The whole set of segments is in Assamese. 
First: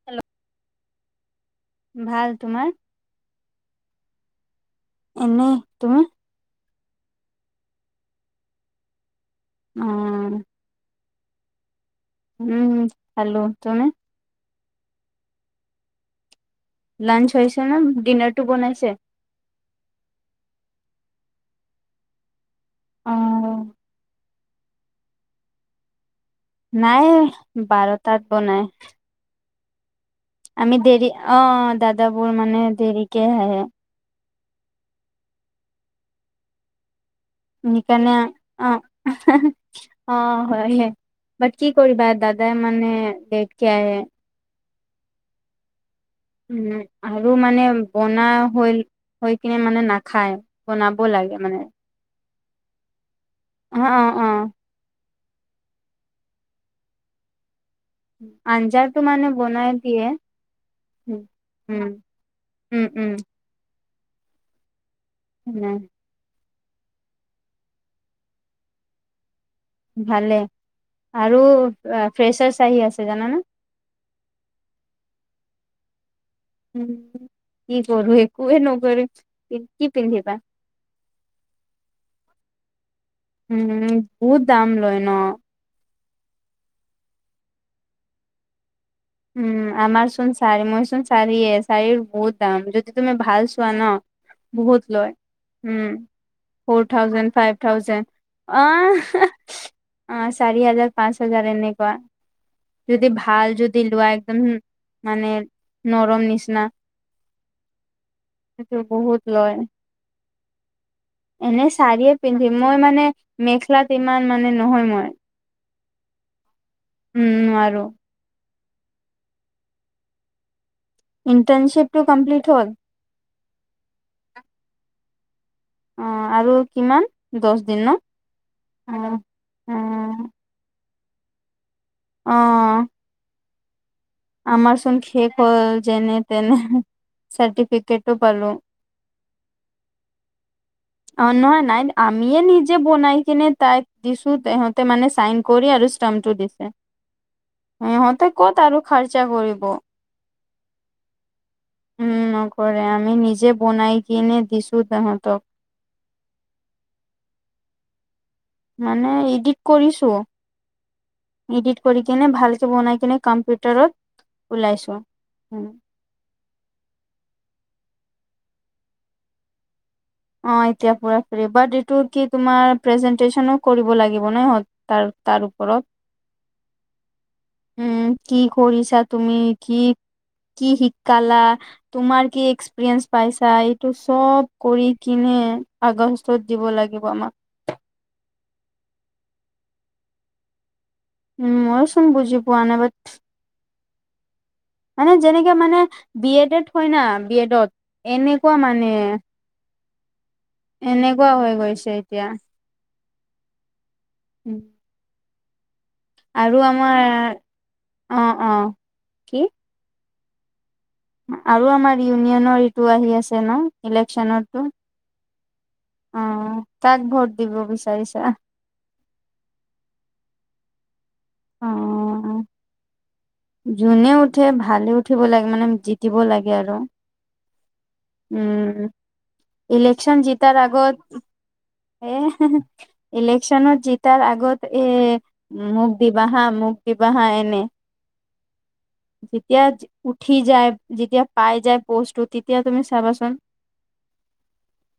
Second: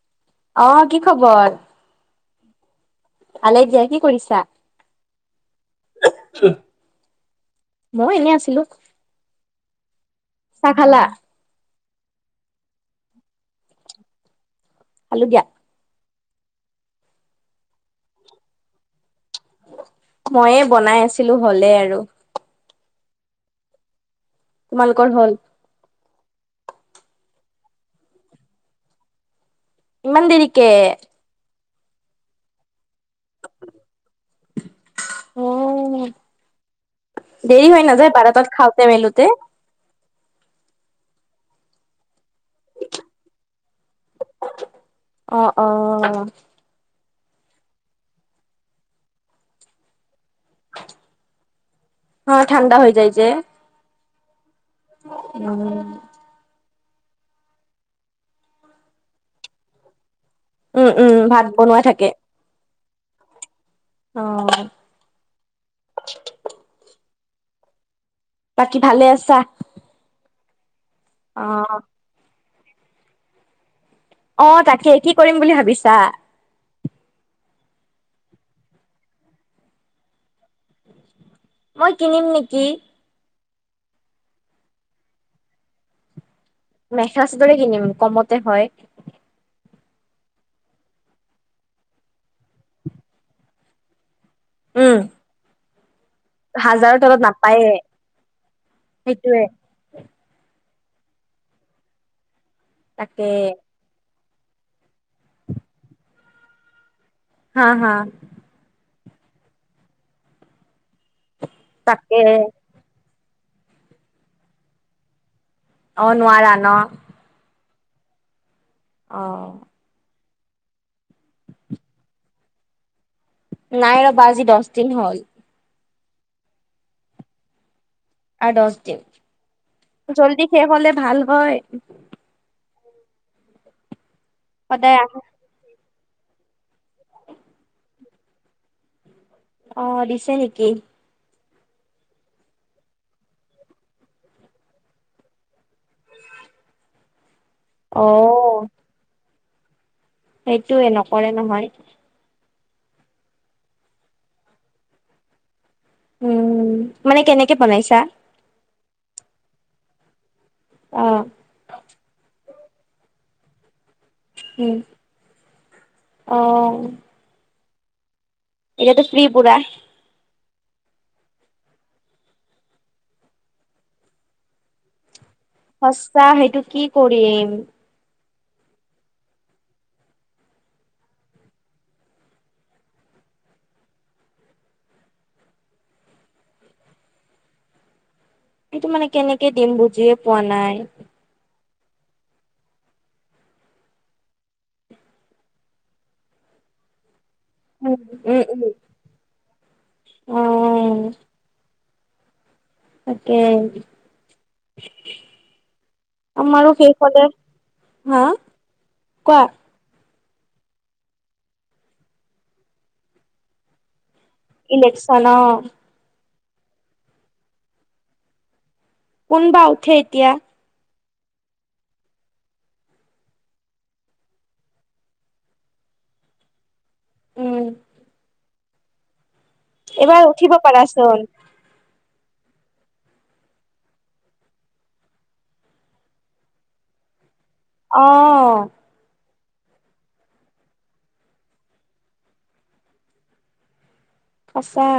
হেল্ল অ কি খবৰ ভাল তোমাৰ আলাই দিয়া কি কৰিছা এনেই তুমি মই এনে আছিলো অ চা খালা উম হেল্ল তুনে হালো দিয়া লাঞ্চ হৈছে ন ডিনাৰটো বনাইছে ময়ে বনাই আছিলো হ'লে আৰু অ তোমালোকৰ হল নাই বাৰটাত বনাই ইমান দেৰিকে আমি দেৰি অ দাদাবোৰ মানে দেৰিকে আহে অ দেৰি হৈ সেইকাৰণে নাযায় বাৰটাত অ খাওতে মেলোতে অ হয় বাট কি কৰিবা দাদাই মানে লেটকে আহে অ অ অ উম আৰু মানে বনা হল হৈ কিনে মানে নাখায় বনাব লাগে মানে অ ঠাণ্ডা হৈ যাই যে অ অ অ উম আঞ্জাটো মানে বনাই দিয়ে উম উম ভাত বনোৱাই উম থাকে উম উম অ'। উম। বাকী ভালে আছা? ভালে। আৰু অ ফ্ৰেছাৰ্চ আহি আছে জানানে? অ' তাকে। কি কৰিম বুলি ভাবিছা? উম, কি কৰোঁ একোৱে নকৰিম। কি পিন্ধিবা? মই কিনিম নেকি। উম, বহুত দাম লয় ন'? মেখেলাচাদৰে কিনিম, কমতে হয়। উম, আমাৰচোন চাৰি মইচোন চাৰিয়ে, চাৰি বহুত দাম যদি তুমি ভাল চোৱা ন' বহুত উম লয়, উম। ফ'ৰ হাজাৰৰ তলত থাউজেণ্ড, ফাইভ নাপায়ে থাউজেণ্ড। সেইটোয়ে অ' চাৰি হাজাৰ, পাঁচ হাজাৰ এনেকুৱা। যদি তাকে ভাল যদি দিলোৱা, একদম মানে নৰম নিচিনা হা হা। সেইটো বহুত লয়। এনে চাৰিয়ে তাকে পিন্ধিম। মই মানে মেখেলাত ইমান মানে নহয় মই। অ' নোৱাৰা ন'? উম, নোৱাৰো। অ'। ইণ্টাৰ্নশ্বিপটো কম্প্লিট হ'ল? নাই ৰবা আজি দছদিন হ'ল। অ' আৰু কিমান দছদিন ন'? আৰু অ দছদিন। জল্দি শেষ হ'লে ভাল হয়। অ'। আমাৰচোন সদায় আহ শেষ হ'ল যেনে তেনে, চাৰ্টিফিকেটটো পালো। অ' দিছে নেকি? অ' নহয় নাই, আমিয়ে নিজে বনাই কিনে তাইক দিছোঁ তেহঁতে মানে চাইন কৰি আৰু স্টামটো দিছে। অ সিহঁতে ক'ত আৰু খৰচা কৰিব। সেইটোয়ে নকৰে নহয়। উম, নকৰে। আমি নিজে বনাই কিনে দিছোঁ তেহাঁতক। উম, মানে কেনেকে বনাইছা? মানে এডিট কৰিছোঁ। অ'। ইডিট কৰি কিনে ভালকে বনাই কেনে কম্পিউটাৰত উম ওলাইছো। অ'। এতিয়াতো ফ্ৰী পুৰা। অ' এতিয়া পুৰা ফ্ৰি, বাট এইটো কি তোমাৰ প্ৰেজেন্টেচনো কৰিব লাগিব নাই তাৰ তাৰ ওপৰত। সচ্চা সেইটো কি কৰিম? উম, কি কৰিছা তুমি কি কি শিকালা, তোমাৰ কি এক্সপিৰিয়েন্ঞ্চ পাইছা, এইটো চব কৰি কিনে আগষ্টত দিব লাগিব আমাক। সেইটো মানে কেনেকে দিম বুজিয়ে পোৱা নাই। উম, ময়োচোন বুজি পোৱা নাই বাট মানে যেনেকে মানে বি এডত হয় না, বি এডত উম উম এনেকুৱা উম মানে। অ এনেকুৱা হৈ গৈছে এতিয়া। তাকেই। উম। আমাৰো শেই আমাৰ হ'লে, অ হা, অ কি কোৱা? আৰু আমাৰ ইউনিয়নৰ ইটো আহি আছে ন ইলেকচনতো। ইলেক্সন অ'। অ', কাক ভোট দিব বিচাৰিছা? কোন বা উঠে এতিয়া? অ'। যোনে উঠে ভালে উঠিব লাগে মানে জিতিব লাগে আৰু। উম উম, ইলেকশ্যন এইবাৰ উঠিব জিতাৰ পাৰাচোন আগত ইলেকশ্যনত জিতাৰ আগত এ মোক দিবাহা মোক দিবাহা এনে অ'। যেতিয়া উঠি যায় যেতিয়া পাই যায় পষ্টটো তেতিয়া তুমি চাবাচোন সঁচা।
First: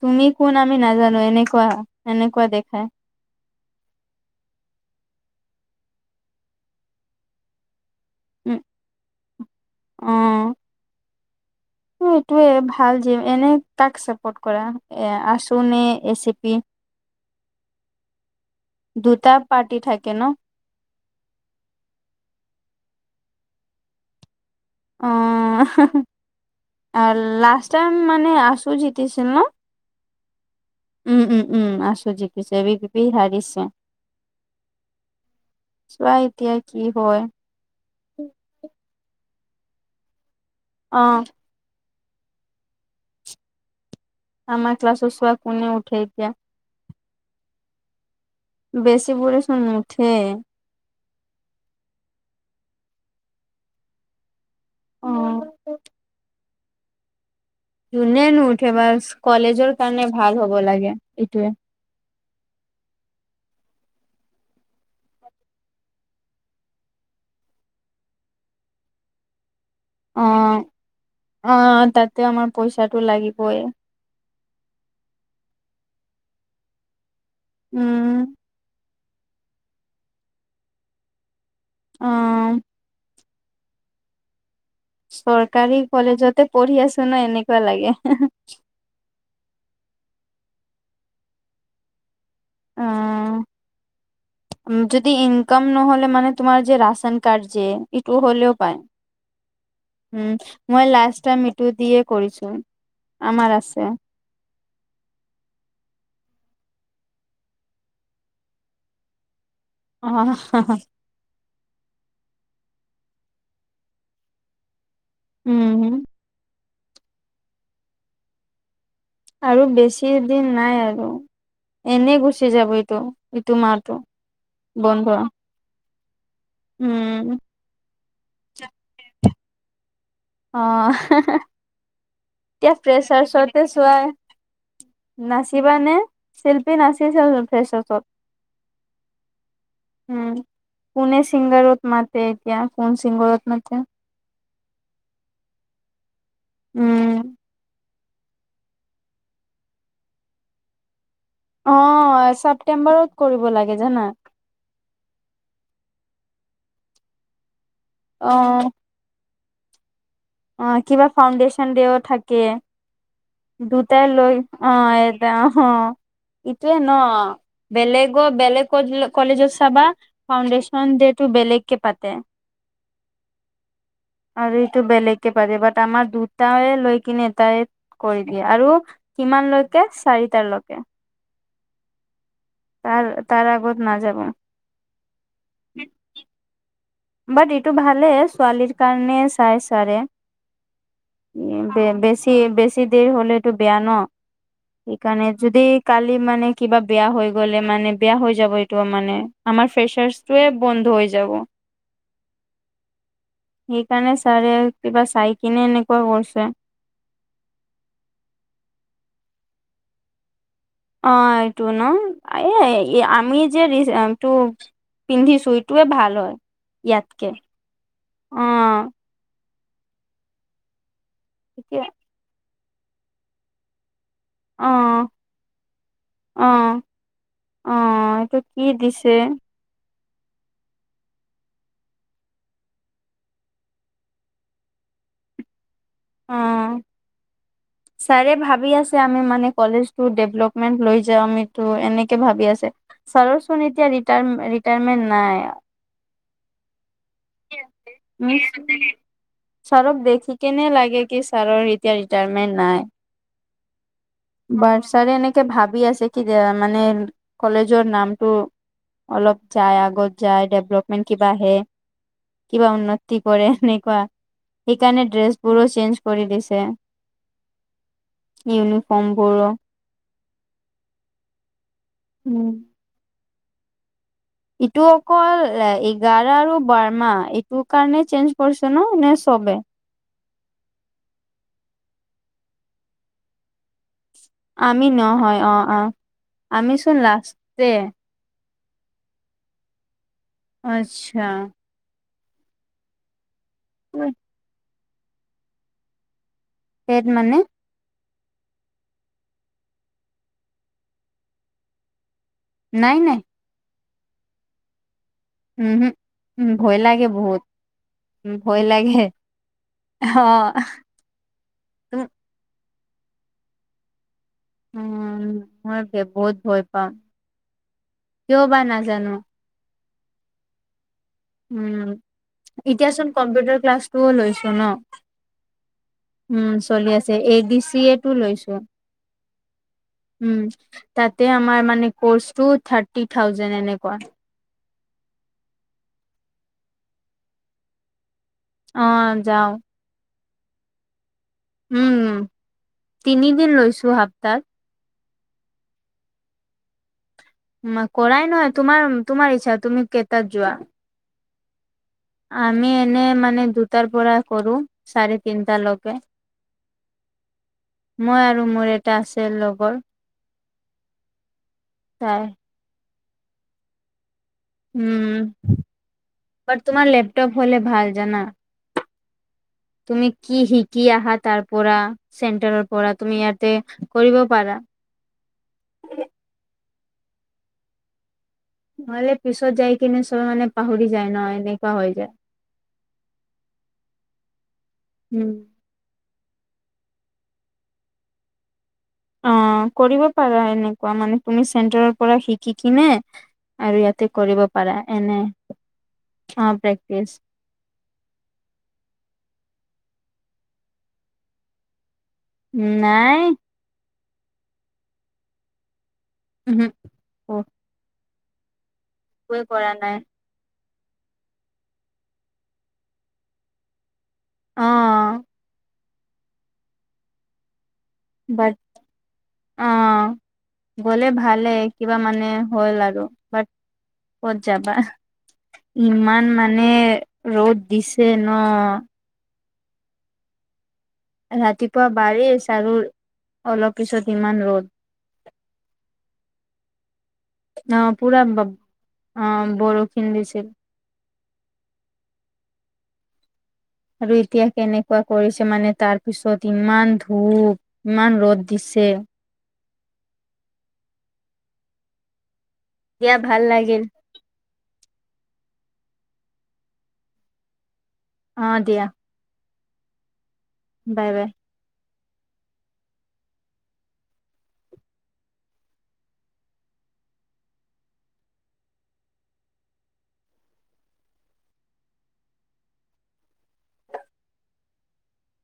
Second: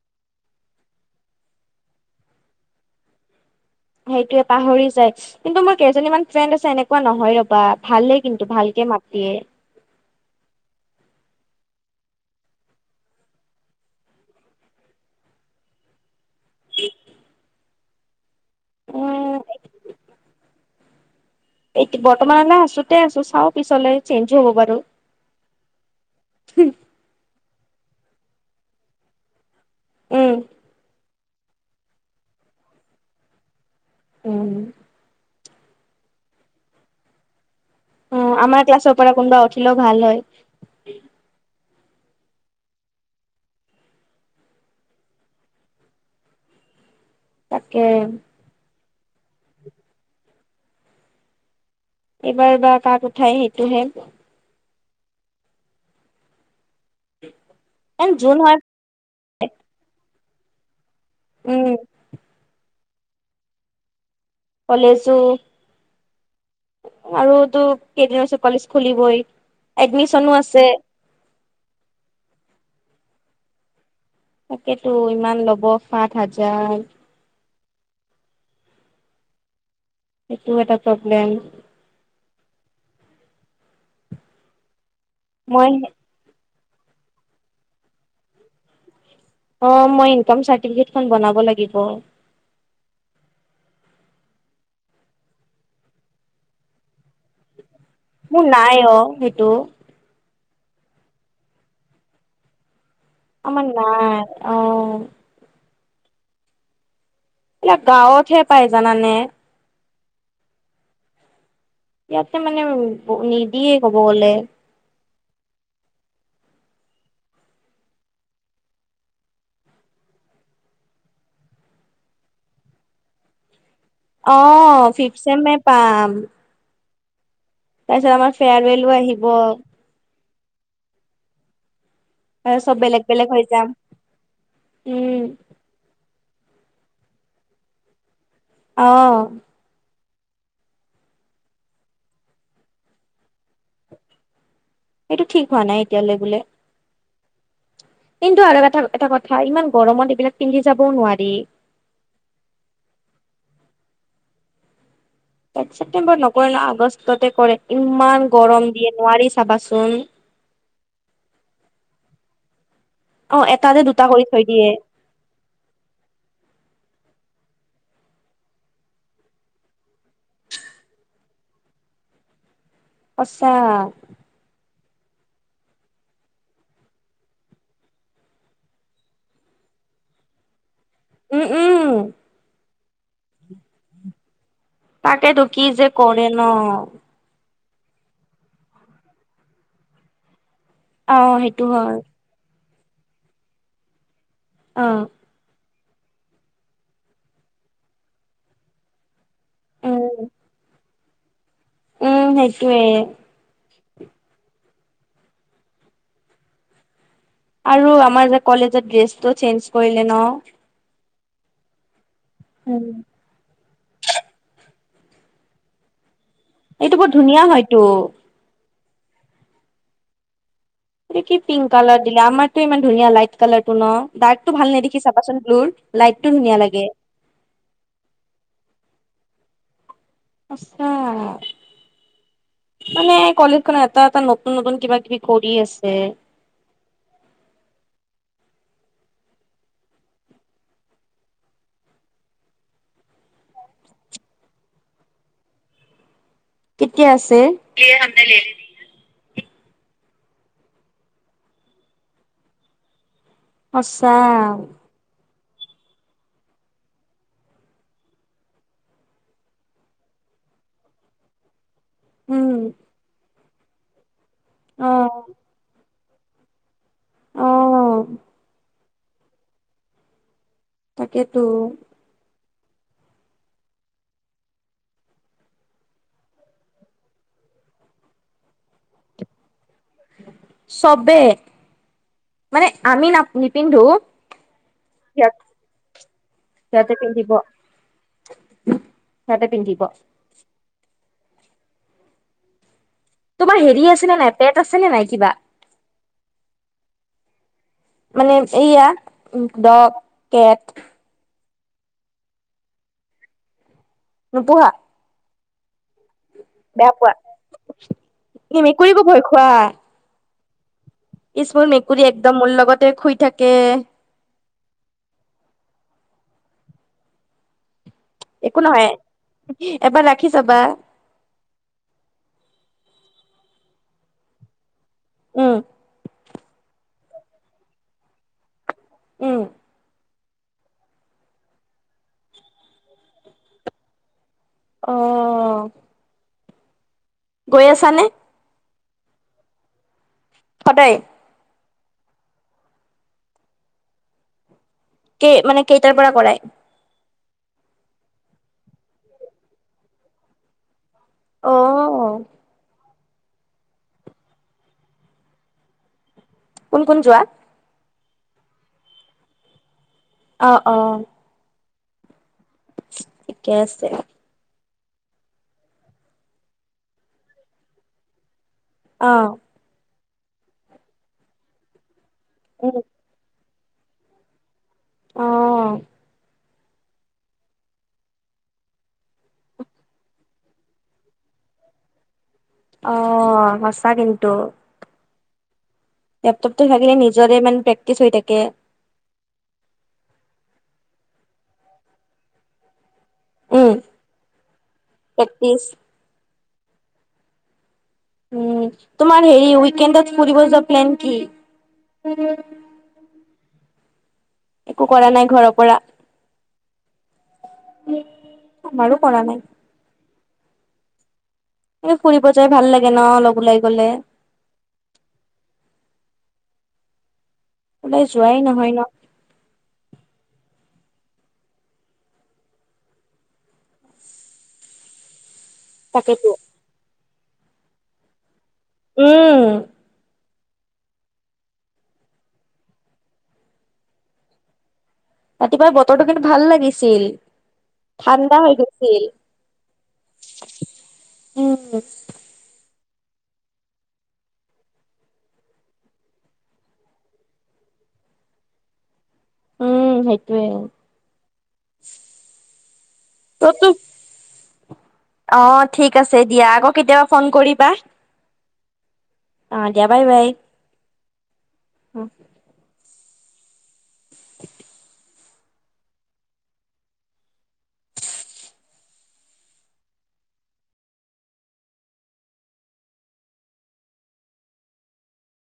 তুমি কোন আমি নাজানো এনেকুৱা, এনেকুৱা দেখাই। সেইটোয়ে পাহৰি যায় কিন্তু মোৰ কেইজনীমান ফ্ৰেণ্ড আছে এনেকুৱা নহয় ৰবা। ভালে কিন্তু উম ভালকে মাত দিয়ে। অ'। এইটোয়ে ভাল যে এনে কাক চাপৰ্ট কৰা এ আছো নে এজেপি? উ [inaudible] দুটা পাৰ্টি থাকে ন? এ বৰ্তমানলৈ আছোতে আছো চাওঁ পিছলে চেঞ্জ হ'ব বাৰু। অ', লাষ্ট টাইম মানে আছো জিতিছিল ন? উম। উম, উম, উম, আছো জিকিছে, এ ভী বি পি হাৰিছে। উম। চোৱা এতিয়া কি হয়। অঁ', আমাৰ ক্লাছৰ পৰা কোনোবা উঠিলেও ভাল হয়। অঁ'। আমাৰ ক্লাছৰ ছোৱা কোনে উঠে এতিয়া। তাকে। বেছি বুৰেছোন নুঠেই। এইবাৰ বা কাক উঠাই সেইটোহে। অ'। এ যোনে জুন হয় নুঠে বা কলেজৰ কাৰণে ভাল হ'ব লাগে। এইটোয়ে উম। কলেজো আৰু তো কেইদিন মান পিছত কলেজ খুলিবই অ এডমিচনো আছে। অ', তাতে আমাৰ পইচা টো লাগিবই। তাকেতো ইমান ল'ব সাত হাজাৰ। উম। সেইটোও এটা প্ৰব্লেম। অ'। মই চৰকাৰী কলেজতে পঢ়ি আছো ন এনেকুৱা লাগে। অ', মই ইনকম চাৰ্টিফিকেট খন বনাব লাগিব। অ'। যদি ইনকাম নহ'লে মানে তোমাৰ যে ৰাচন কাৰ্ড যে ইটো মোৰ হলেও নাই পায় অ সেইটো উম, মই লাষ্ট টাইম ইটো দিয়ে কৰিছো। আমাৰ আমৰ আছে। নাই অ'। এইবিলাক গাঁৱতহে পাই জানানে। অ'। ইয়াতে মানে নিদিয়ে ক'ব গ'লে। উমম আৰু বেছি দিন নাই আৰু এনে গুচি যাব এইটো ইটো মাহতটো অ ফিফ চছেমে পাম উম তাৰ পিছত আমাৰ ফেয়াৰৱেলো আহিব অ এতিয়া চব বেলেগ বেলেগ হৈ প্ৰেছাৰৰতে যাম চোৱাই উম নাচ কিবানে শিল্পী নাচিছিল ফেচচত অ উম কোনে চিংগৰত মতে এতিয়া কোন চিংগৰত মতে সেইটো ঠিক হোৱা নাই এতিয়ালৈ বোলে উম কিন্তু আৰু এটা এটা কথা ইমান গৰমত এইবিলাক পিন্ধি যাবও নোৱাৰি অ ছেপ্তেম্বৰত কৰিব লাগে জানা ছেপটেম্বৰত নকৰে ন আগষ্টতে কৰে ইমান অ গৰম দিয়ে নোৱাৰি চাবাচোন অ কিবা ফাউণ্ড্যন ডেও থাকে অ এটা যে দুটা দুটাই কৰি লৈ থৈ দিয়ে অ অ ইটোৱয়ে ন বেলেগ বেলেগ কলেজ চাবা ফাণ্ডেশচন ডে টটো বেলেগ কে পাতে [inaudible] পছা আৰু এইটো বেলেগে পাৰে বাট আমাৰ দুটে লৈ কিনে এটাই কৰি দিয়ে আৰু কিমানলৈকে চাৰিটালৈকে উম উম তাৰ তাৰ আগত না যাব কাকে ু কিি যে কৰে ন বাট এইটো ভালে ছোৱালীৰ কাৰণে চাই চাৰে অ সেইটো হয় বেছি বেছি দেৰি হলেতটো বেয়া ন অ সেইকাৰণে যদি কালি মানে কিবা বেয়া হৈ গলে মানে বেয়া হৈ যাব এইটো মানে আাৰ উম ফ্ৰেচাৰছটোে বন্ধ হৈ যাব সেইটোয়ে সেইকাৰণে ছাৰে কিবা চাই কিনে এনেকুৱা কৰিছে আৰু আমাৰ যে কলেজত ড্ৰেছটো চেঞ্জ কৰিলে ন অ এইটো ন উম এ আমি যেটো পিন্ধি চুইটয়ে ভাল হয় এইটো বৰ ইয়াতকে ধুনীয়া হয়তটো অ এইটো কি পিংক এতিয়া কালাৰ দিলা আমাৰতো ইমান ধুনীয়া লাইট কালাৰ টো ন অ ডাৰ্কটোাল নেদখি চাবাচোন ব্লুৰ লাইটটো অ ধুনীয়া লাগে অ এইটো কি দিছে আছা মানে কলেজখন এটা এটা নতুন নতুন কিবা কিবি কৰি আছে অ ছাৰে ভাবি আছে আমি মানে কলেজ ডভলপমেন্ট ল যাওঁ এনেকে ভাবি আছে চৰোনী এতিয়া ৰিটায়াৰমেণ্ট নাই কেতিয়া আছে ছাৰক দেখি কেনে লাগে কি ছাৰৰ এতিয়া ৰিটায়াৰমেন্ট নাই আচ্ছা বাট ছাৰে এনেকে ভাবি আছে কি মানে কলেজৰ নামটো অলপ যায় আগত যায় ডেভলপমেন্ট কিবা আহে উম কিবা উন্নতি কৰে এনেকুৱা সেইকাৰণে অ'। ড্ৰেছ বোৰো চেঞ্জ কৰি দিছে অ' ইউনিফৰ্ম বোৰো তাকেতো, উম, ইটো অকল এ এঘাৰ আৰু বাৰ মাহ এইটোৰ কাৰণে চেঞ্জ পৰিছে ন নে চবে চবে মানে আমি ন নিপিন্ধো আমি সিহঁত নহয় অ, অ, আমিচোন লাষ্টে চতে পি [unintelligible] আচ্ছা, তোমাৰ হেৰি আছে নে নাই পেট আছে নে নাই কিবা পেদ মানে? মানে এইয়া ডগ কেট নাই নাই নুপুহা? উম উ ভয় বেয়া লাগে, পোৱা বহুত উ ই ভয় লাগে মেকুৰীকো ভয় খোৱা হ মেকুৰী একদম মোৰ লগতে শুই থাকে উম, মই বহুত ভয় পাওঁ কিয় বা একো নহয়, নাজানো এবাৰ ৰাখি চাবা উম, এতিয়া চোন কম্পিউটাৰ ক্লাছটোও লৈছো ন উম, উম, চলি আছে এ বি চি এটো লৈছো উম, উম, তাতে আমাৰ মানে কৰ্চটো থাৰ্টি থাউজেড এনেকুৱা অ', গৈ আছ নে অ', যাও সদায় উম, তিনিদিন লৈছো সপ্তাত ক মানে কেইটাৰ পৰা কৰাই কৰাই নহয়, তোমাৰ তোমাৰ ইচ্ছা তুমি কেইটাত যোৱা অ', - আমি এনে মানে দুটাৰ পৰা কৰো চাৰে তিনটালকে কোন কোন যোৱা মই আৰু মোৰ এটা আছে লগৰো অ', অ' হয় ঠিকে আছে উম' বাত তোমাৰ লেপটপ হলে ভাল জানা। অ' তুমি কি শিকি আহা তাৰ পৰা চেণ্টাৰৰ উম পৰা তুমি ইয়াতে কৰিব পাৰা। অ' নহলে পিছত যাই কিনে চবে মানে পাহৰি যায় ন এনেকুৱা হৈ যায়। অ' সঁচা কিন্তু উম' লেপটপটো থাকিলে নিজৰে মানে প্ৰেক্টিচ হৈ থাকে। অ' কৰিব পাৰা এনেকুৱা মানে তুমি চেণ্টাৰৰ পৰা শিকি কিনে উম আৰু ইয়াতে কৰিব পাৰা এনে প্ৰেক্টিচ অ' প্ৰেক্টিচ উম' তোমাৰ হেৰি উইকেণ্ডত ফুৰিব যোৱা প্লেন কি? নাই একো কৰা নাই ঘৰৰ পৰা ওহো। আমাৰো কৰা নাই একোৱে কৰা নাই। ফুৰিব যাই ভাল লাগে ন' অলপ ওলাই গলে। অ'। ওলাই যোৱাই বাট নহয় ন'? অ' গ'লে ভালেই কিবা মানে হ'ল আৰু বাট ক'ত যাবা। ইমান তাকেতো মানে ৰ'দ দিছে ন উম। ৰাতিপুৱা বাৰিচ আৰু অলপ পিছত ইমান ৰ'দ। ৰাতিপুৱাৰ বতৰটো কিন্তু ভাল লাগিছিল। অ' পুৰা ঠাণ্ডা হৈ গৈছিল। অ' বৰষূণ দিছিল। উম। আৰু এতিয়া কেনেকুৱা কৰিছে মানে তাৰপিছত ইমান ধূপ। ইমান ৰ'দ দিছে। উম, সেইটোৱে। দিয়া ভাল ত' তোক লাগিল। অ' ঠিক আছে দিয়া, আকৌ কেতিয়াবা ফ'ন কৰিবা। অ' দিয়া। অ' দিয়া, বাই বাই। Bye bye. হু। [inaudible]